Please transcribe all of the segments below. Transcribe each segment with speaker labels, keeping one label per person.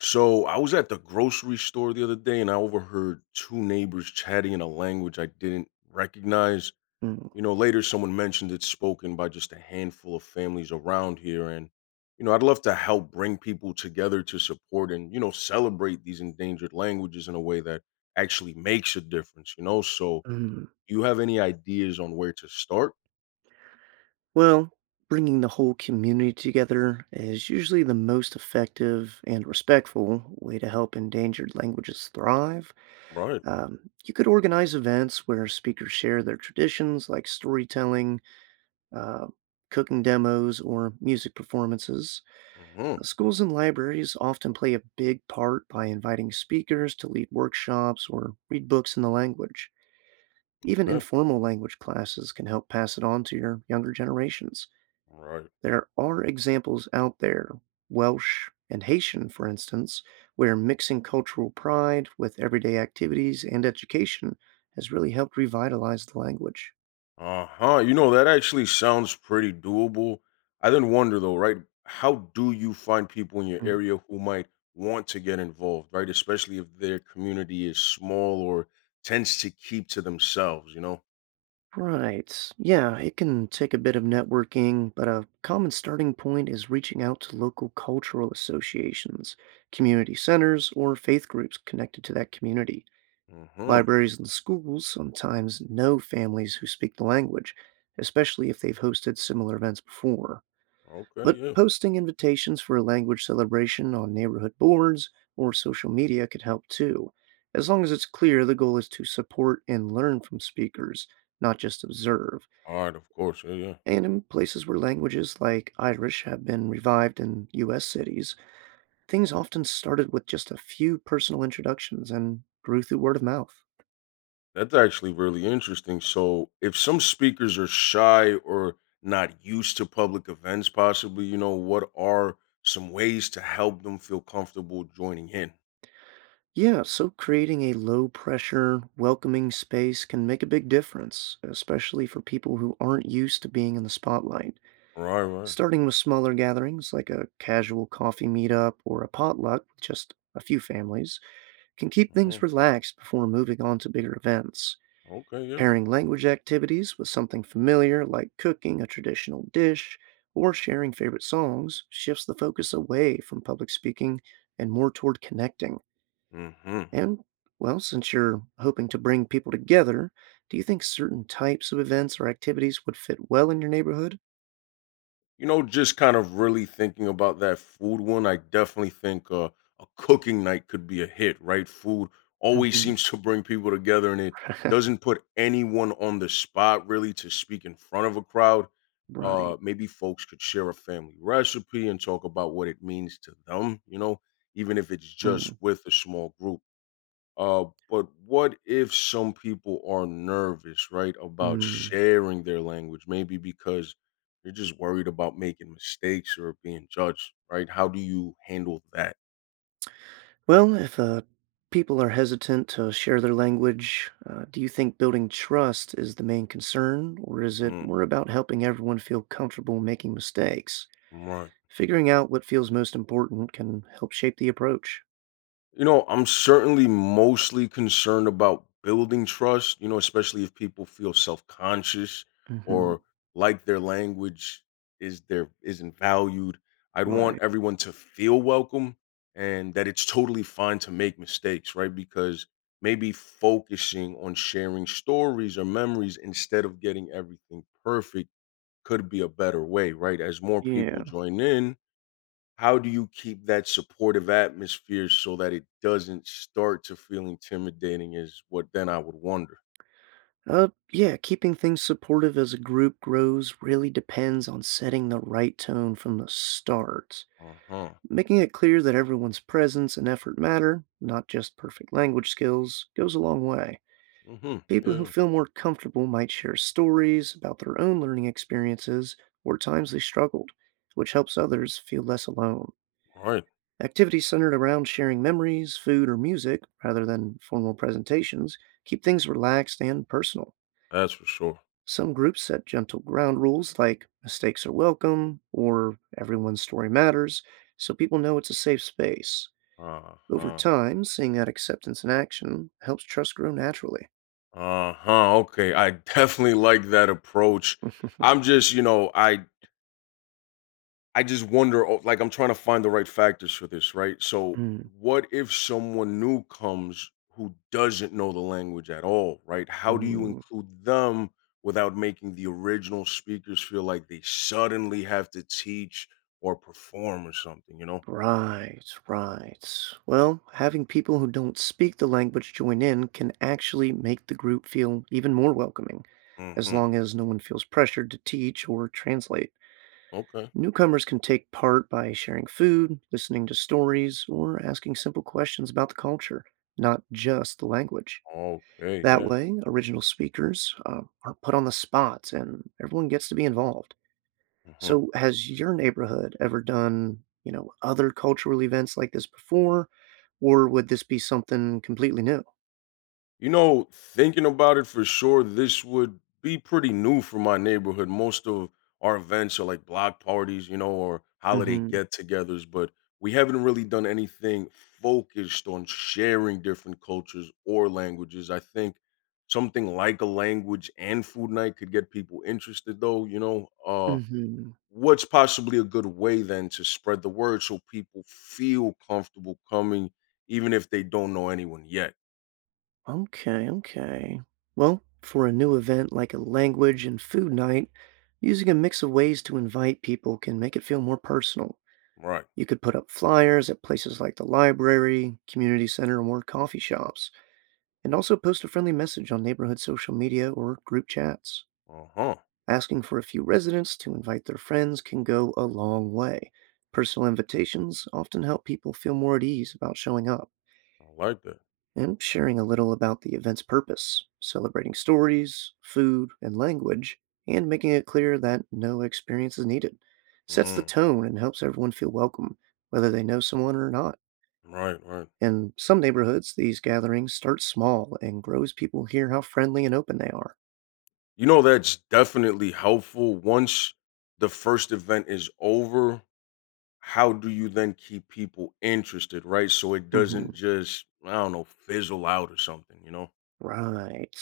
Speaker 1: So I was at the grocery store the other day and I overheard two neighbors chatting in a language I didn't recognize.
Speaker 2: Mm,
Speaker 1: Later someone mentioned it's spoken by just a handful of families around here. And, I'd love to help bring people together to support and, celebrate these endangered languages in a way that actually makes a difference, So
Speaker 2: mm.
Speaker 1: you have any ideas on where to start?
Speaker 2: Well, bringing the whole community together is usually the most effective and respectful way to help endangered languages thrive.
Speaker 1: Right.
Speaker 2: You could organize events where speakers share their traditions, like storytelling, uh, cooking demos, or music performances.
Speaker 1: Hmm.
Speaker 2: Schools and libraries often play a big part by inviting speakers to lead workshops or read books in the language. Even
Speaker 1: Okay.
Speaker 2: informal language classes can help pass it on to your younger generations.
Speaker 1: Right.
Speaker 2: There are examples out there, Welsh and Haitian, for instance, where mixing cultural pride with everyday activities and education has really helped revitalize the language.
Speaker 1: Uh-huh. That actually sounds pretty doable. I then wonder though, right? How do you find people in your area who might want to get involved, right? Especially if their community is small or tends to keep to themselves,
Speaker 2: Right. Yeah, it can take a bit of networking, but a common starting point is reaching out to local cultural associations, community centers, or faith groups connected to that community.
Speaker 1: Mm-hmm.
Speaker 2: Libraries and schools sometimes know families who speak the language, especially if they've hosted similar events before.
Speaker 1: Okay,
Speaker 2: But
Speaker 1: yeah.
Speaker 2: posting invitations for a language celebration on neighborhood boards or social media could help too. As long as it's clear, the goal is to support and learn from speakers, not just observe.
Speaker 1: All right, of course. Yeah, yeah.
Speaker 2: And in places where languages like Irish have been revived in US cities, things often started with just a few personal introductions and grew through word of mouth.
Speaker 1: That's actually really interesting. So if some speakers are shy or not used to public events, possibly, what are some ways to help them feel comfortable joining in?
Speaker 2: Yeah, so creating a low pressure, welcoming space can make a big difference, especially for people who aren't used to being in the spotlight.
Speaker 1: Right, right.
Speaker 2: Starting with smaller gatherings like a casual coffee meetup or a potluck with just a few families can keep things
Speaker 1: Mhm.
Speaker 2: relaxed before moving on to bigger events.
Speaker 1: Okay, yeah.
Speaker 2: Pairing language activities with something familiar like cooking a traditional dish or sharing favorite songs shifts the focus away from public speaking and more toward connecting.
Speaker 1: Hmm.
Speaker 2: And, well, since you're hoping to bring people together, do you think certain types of events or activities would fit well in your neighborhood?
Speaker 1: Just kind of really thinking about that food one, I definitely think a cooking night could be a hit, right? Food always
Speaker 2: Hmm.
Speaker 1: seems to bring people together and it doesn't put anyone on the spot really to speak in front of a crowd.
Speaker 2: Right.
Speaker 1: Maybe folks could share a family recipe and talk about what it means to them, even if it's just
Speaker 2: Mm,
Speaker 1: with a small group. But what if some people are nervous, right, about
Speaker 2: mm.
Speaker 1: sharing their language? Maybe because they're just worried about making mistakes or being judged, right? How do you handle that?
Speaker 2: Well, if people are hesitant to share their language, do you think building trust is the main concern, or is it
Speaker 1: Mm,
Speaker 2: more about helping everyone feel comfortable making mistakes?
Speaker 1: right.
Speaker 2: Figuring out what feels most important can help shape the approach.
Speaker 1: I'm certainly mostly concerned about building trust, especially if people feel self-conscious
Speaker 2: Hmm.
Speaker 1: or like their language is there isn't valued. I'd want
Speaker 2: Right.
Speaker 1: everyone to feel welcome and that it's totally fine to make mistakes, right? Because maybe focusing on sharing stories or memories instead of getting everything perfect could be a better way, right? As more people
Speaker 2: Yeah.
Speaker 1: join in, how do you keep that supportive atmosphere so that it doesn't start to feel intimidating is what then I would wonder.
Speaker 2: Yeah, keeping things supportive as a group grows really depends on setting the right tone from the start.
Speaker 1: Uh-huh.
Speaker 2: Making it clear that everyone's presence and effort matter, not just perfect language skills, goes a long way.
Speaker 1: Mhm.
Speaker 2: People who
Speaker 1: Yeah.
Speaker 2: feel more comfortable might share stories about their own learning experiences or times they struggled, which helps others feel less alone.
Speaker 1: Right.
Speaker 2: Activities centered around sharing memories, food, or music, rather than formal presentations, keep things relaxed and personal.
Speaker 1: That's for sure.
Speaker 2: Some groups set gentle ground rules like mistakes are welcome or everyone's story matters, so people know it's a safe space. Over
Speaker 1: Uh-huh.
Speaker 2: time, seeing that acceptance in action helps trust grow naturally.
Speaker 1: Uh-huh. Okay. I definitely like that approach. I'm just, I just wonder, I'm trying to find the right factors for this, right? So,
Speaker 2: Mm,
Speaker 1: what if someone new comes who doesn't know the language at all, right? How do you
Speaker 2: mm.
Speaker 1: include them without making the original speakers feel like they suddenly have to teach or perform or something,
Speaker 2: Right, right. Well, having people who don't speak the language join in can actually make the group feel even more welcoming, as
Speaker 1: Hmm.
Speaker 2: long as no one feels pressured to teach or translate.
Speaker 1: Okay.
Speaker 2: Newcomers can take part by sharing food, listening to stories, or asking simple questions about the culture, not just the language.
Speaker 1: Okay.
Speaker 2: That
Speaker 1: Yeah.
Speaker 2: way, original speakers are put on the spot and everyone gets to be involved.
Speaker 1: Hmm.
Speaker 2: So, has your neighborhood ever done, you know, other cultural events like this before, or would this be something completely new?
Speaker 1: Thinking about it for sure, this would be pretty new for my neighborhood. Most of our events are like block parties, or holiday
Speaker 2: Mhm.
Speaker 1: get togethers, but we haven't really done anything focused on sharing different cultures or languages. I think something like a language and food night could get people interested, though,
Speaker 2: Mhm.
Speaker 1: What's possibly a good way then to spread the word so people feel comfortable coming, even if they don't know anyone yet?
Speaker 2: Okay, okay. Well, for a new event like a language and food night, using a mix of ways to invite people can make it feel more personal.
Speaker 1: Right.
Speaker 2: You could put up flyers at places like the library, community center, or coffee shops, and also post a friendly message on neighborhood social media or group chats.
Speaker 1: Uh huh.
Speaker 2: Asking for a few residents to invite their friends can go a long way. Personal invitations often help people feel more at ease about showing up
Speaker 1: I like that.
Speaker 2: and sharing a little about the event's purpose, celebrating stories, food, and language, and making it clear that no experience is needed. Sets the
Speaker 1: Mm,
Speaker 2: tone and helps everyone feel welcome, whether they know someone or not.
Speaker 1: right, right.
Speaker 2: In some neighborhoods, these gatherings start small and grow as people hear how friendly and open they are.
Speaker 1: That's definitely helpful. Once the first event is over, how do you then keep people interested, right? So it doesn't
Speaker 2: Mhm.
Speaker 1: just, I don't know, fizzle out or something,
Speaker 2: Right.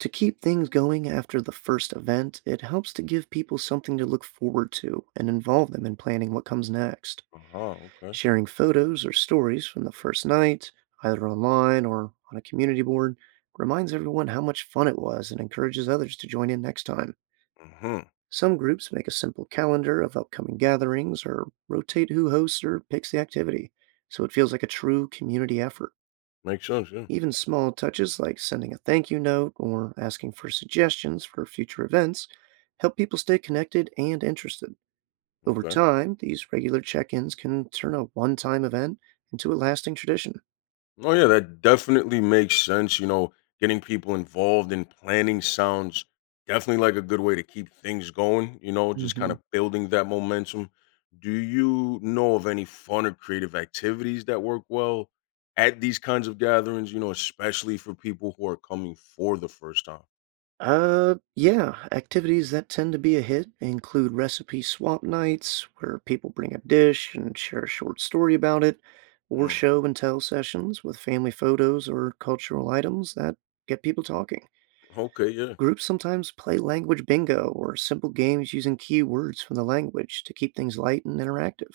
Speaker 2: To keep things going after the first event, it helps to give people something to look forward to and involve them in planning what comes next.
Speaker 1: Uh huh. Okay.
Speaker 2: Sharing photos or stories from the first night, either online or on a community board, reminds everyone how much fun it was and encourages others to join in next time.
Speaker 1: Mm hmm.
Speaker 2: Some groups make a simple calendar of upcoming gatherings or rotate who hosts or picks the activity, so it feels like a true community effort.
Speaker 1: Makes sense. Yeah.
Speaker 2: Even small touches like sending a thank you note or asking for suggestions for future events help people stay connected and interested. Over
Speaker 1: Okay.
Speaker 2: time, these regular check ins can turn a one time event into a lasting tradition.
Speaker 1: Oh yeah, that definitely makes sense. Getting people involved in planning sounds definitely like a good way to keep things going, just kind
Speaker 2: Hmm.
Speaker 1: of building that momentum. Do you know of any fun or creative activities that work well at these kinds of gatherings, especially for people who are coming for the first time?
Speaker 2: Yeah, activities that tend to be a hit include recipe swap nights, where people bring a dish and share a short story about it, or
Speaker 1: Mm,
Speaker 2: show and tell sessions with family photos or cultural items that get people talking.
Speaker 1: okay, yeah.
Speaker 2: Groups sometimes play language bingo or simple games using key words from the language to keep things light and interactive.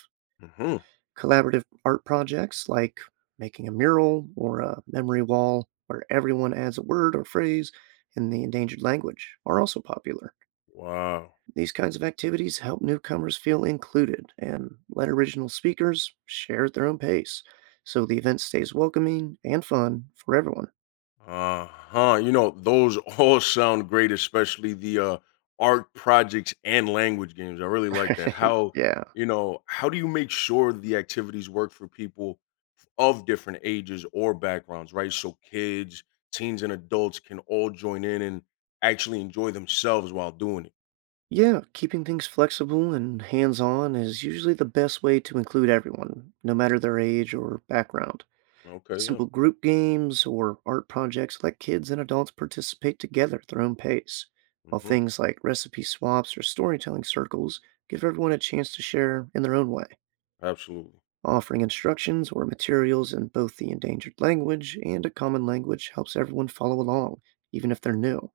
Speaker 1: Hmm.
Speaker 2: Collaborative art projects like making a mural or a memory wall where everyone adds a word or phrase in the endangered language are also popular.
Speaker 1: Wow.
Speaker 2: These kinds of activities help newcomers feel included and let original speakers share at their own pace so the event stays welcoming and fun for everyone.
Speaker 1: Uh-huh. Those all sound great, especially the art projects and language games. I really like that.
Speaker 2: Right,
Speaker 1: How,
Speaker 2: yeah.
Speaker 1: you know, how do you make sure the activities work for people of different ages or backgrounds, right? So kids, teens and adults can all join in and actually enjoy themselves while doing it.
Speaker 2: Yeah, keeping things flexible and hands-on is usually the best way to include everyone, no matter their age or background.
Speaker 1: Okay, yeah.
Speaker 2: Simple group games or art projects let kids and adults participate together at their own pace, while
Speaker 1: Hmm.
Speaker 2: things like recipe swaps or storytelling circles give everyone a chance to share in their own way,
Speaker 1: Absolutely.
Speaker 2: offering instructions or materials in both the endangered language and a common language helps everyone follow along, even if they're new.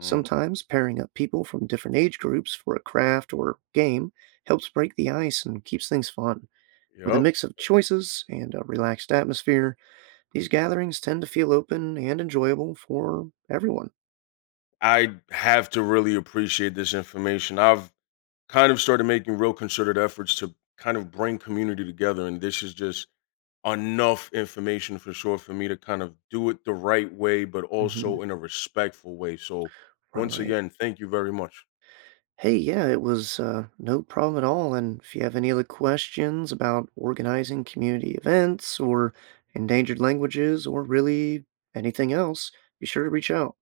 Speaker 1: Mm.
Speaker 2: Sometimes pairing up people from different age groups for a craft or game helps break the ice and keeps things fun. With a
Speaker 1: Yep.
Speaker 2: mix of choices and a relaxed atmosphere, these gatherings tend to feel open and enjoyable for everyone.
Speaker 1: I have to really appreciate this information. I've kind of started making real concerted efforts to kind of bring community together. And this is just enough information for sure for me to kind of do it the right way, but
Speaker 2: Hmm.
Speaker 1: also in a respectful way. So, once
Speaker 2: Right.
Speaker 1: again, thank you very much.
Speaker 2: Hey, yeah, it was no problem at all. And if you have any other questions about organizing community events or endangered languages or really anything else, be sure to reach out.